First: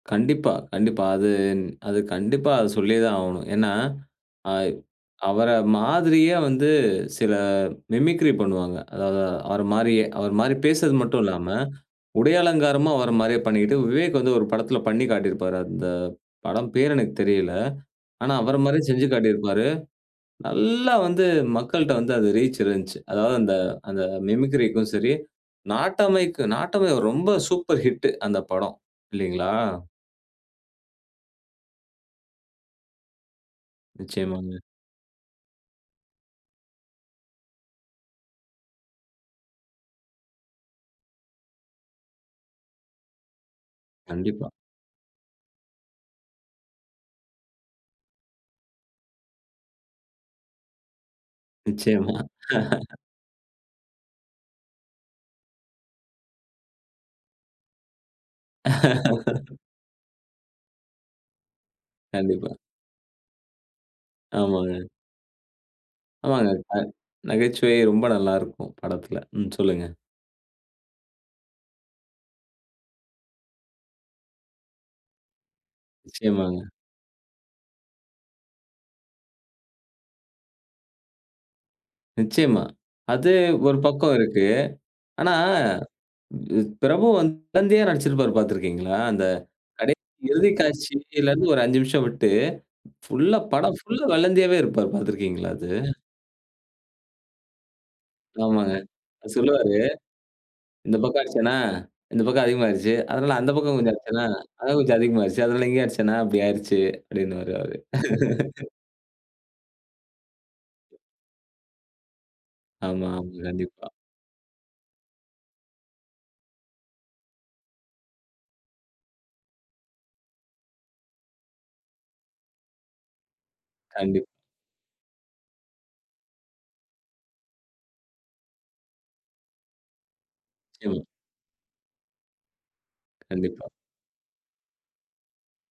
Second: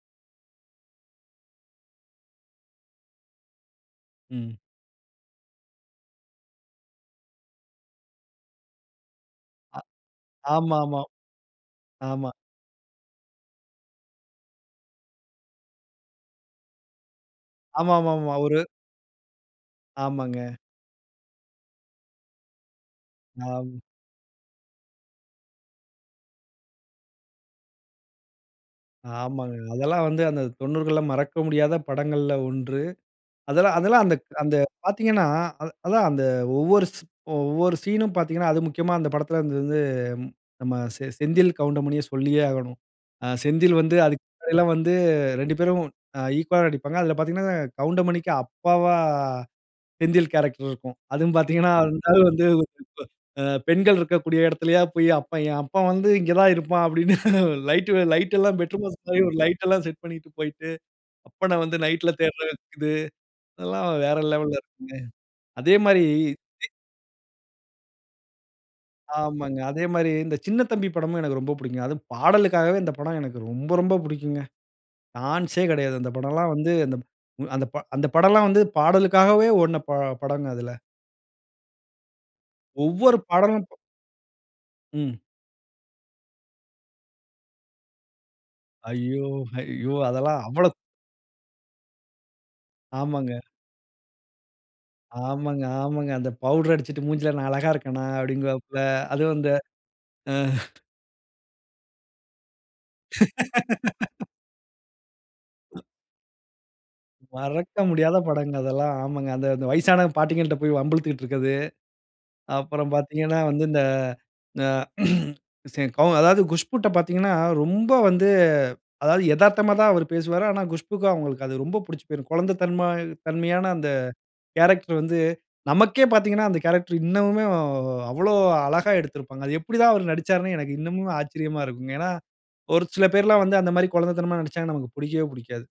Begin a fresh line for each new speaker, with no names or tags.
கண்டிப்பா, கண்டிப்பா. அது அது கண்டிப்பா அத சொல்லியே தான் ஆவணும். ஏன்னா
ம்.
ஆய்வ் அவர மாதிரியே வந்து சிலர் மிமிக்ரி பண்ணுவாங்க. அதாவது அவர
அ
மாரியே, அவர மாரி
ஆமா,
பேசுறது
ஆமா.
மட்டுல்லாம,
ஆமா.
உடையலங்காரமும் அவர மாரியே பண்ணிக்கிட்டு, விவேக் வந்து ஒரு படத்துல பண்ணி காட்டியிருப்பாரு. அந்த படம் பேரு எனக்கு தெரியல. ஆனா,
ஆமாமாமா,
அவர
ஒரு.
மாரியே செஞ்சு காட்டியிருப்பாரு.
ஆமாங்க.
நல்லா வந்து மக்கள்ட்ட வந்து அது ரீச் இருந்துச்சு. அதாவது அந்த
ஆம்.
அந்த மிமிக்ரிக்கும் சரி, நாட்டமைக்கு நாட்டமை ரொம்ப சூப்பர் ஹிட் அந்த படம், இல்லிங்களா?
ஆமாங்க, அதெல்லாம் வந்து அந்த 90 மறக்க முடியாத படங்கள்ல 1. அதெல்லாம் அதெல்லாம் அந்த அந்த
நிச்சயமாங்க.
பாத்தீங்கணா, அத அதான் அந்த ஒவ்வொரு சீ ஒவ்வொரு சீன்னும் பாத்தீங்கணா, அது முக்கியமா அந்த படத்துல வந்து வந்து நம்ப செ செந்தில் கவுண்டமணிய சொல்லியே ஆகணும். அ செந்தில் வந்து அதுக்கு
கண்டிப்பா.
முன்னாடிலாம் வந்து 2 பேரும் அ ஈக்வாலா நடிப்பாங்கா. அதுல பாத்தீங்கனா கவுண்டமணிக்கு அப்பாவா செந்தில் கேரக்டர் இருக்கும். அதுவும் பாத்தீங்கனா, அந்த
நிச்சயமா.
ஆள் வந்து ஒ பெண்கள் இருக்கக்கூடிய இடத்துலயா போய், "அப்பா! என் அப்பன் வந்து இங்க தான் இருப்பான். அப்டின்னு லைட்டு லைட்டெல்லாம் பெட்ரமாஸ் மாரி ஒரு லைடெல்லாம் செட் பண்ணிட்டு போய்ட்டு, அப்பன வந்து நைட்ல தேடுறது
கண்டிப்பா.
இருக்குது". அதெல்லாம் வேற லெவல
ஆமாங்க.
இருக்குங்க. அதே மாரி,
ஆமாங்க, அ நகைச்சுவை ரொம்ப நல்லாருக்கும் படத்துல. ம்
ஆமங்க. அதே
சொல்லுங்க.
மாரி இந்த சின்னத்தம்பி படமும் எனக்கு ரொம்ப பிடிக்குங்க. அதுவும் பாடலுக்காகவே இந்த படம் எனக்கு ரொம்ப, ரொம்ப பிடிக்குங்க. டான்ஸ்சே கெடயாது. அந்த படம்லாம்
நிச்சயமாங்க.
வந்து அந் அந்த ப அந்த படம்லாம் வந்து பாடலுக்காகவே ஓடுன ப படங்க அதுல.
நிச்சயமா,
ஒவ்வொரு
அது
பாடலும்
ஒரு பக்கம் இருக்கு.
ம்.
ஆனா, [unintelligible] பிரபு வந்து குழந்தயா நடிச்சுருப்பாரு பாத்திருக்கீங்களா? அந்த
ஐயோ! ஹையோ!
கடைசி
அதெல்லாம்
இறுதி
அவ்வளோ
காட்சிலருந்து ஒரு 5 நிமிசம் விட்டு, புல்லா
ஆமாங்க.
படம் புல்லா வெல்லந்தியாவே இருப்பாரு, பாத்திருக்கீங்களா
ஆமாங்க,
அது?
ஆமாங்க. அந்த பவுடர் அடிச்சுட்டு மூஞ்சில, நான் அழகாக இருக்கேனா?
ஆமாங்க
அப்டிங்குவாப்புல.
அவர்
அதுவும் அந்த,
சொல்லுவாரு. "இந்த பக்கம் அடிச்சேனா, இந்த பக்கம் அதிகமாய்டுச்சு. அதனால அந்த பக்கம் கொஞ்சம் அடிச்சேனா, அதான் கொஞ்சம் அதிகமாய்டுச்சு. அதனால, இங்க அடிச்சேனா அப்டி ஆய்டுச்சுனு" அப்டின்னு வாரு அவரு.
மறக்க முடியாத படங்க அதெல்லாம், ஆமாங்க. அந்த அந்த வயசான பாட்டிகள்ட்ட போய் வம்புழுத்துட்டுருக்குறது. அப்புறம்
ஆமா, ஆமா
பாத்தீங்கனா வந்து, இந்த
கண்டிப்பா.
அ சரி கௌ அதாவது குஷ்புட்ட பாத்தீங்கணா, ரொம்ப வந்து அதாவது எதார்த்தமா தான் அவரு பேசுவாரு. ஆனா குஷ்புக்கும், அவங்களுக்கு அது ரொம்ப பிடிச்சு போய்ரும். குழந்த தன்ம தன்மையான அந்த
கண்டிப்பா.
கேரக்டர் வந்து, நமக்கே பாத்தீங்கணா அந்த கேரக்டர் இன்னமுமே அவ்ளோ அழகா எடுத்திருப்பாங்க. அது எப்டி தான் அவரு நடிச்சாருனு எனக்கு
நிச்சயமா.
இன்னமும் ஆச்சரியமா இருக்குங்க. ஏன்னா, ஒரு சில பேருலாம் வந்து
கண்டிப்பா.
அந்த மாரி குழந்தத்தனமா நடிச்சாங்கனா நமக்கு புடிக்கவே புடிக்காது.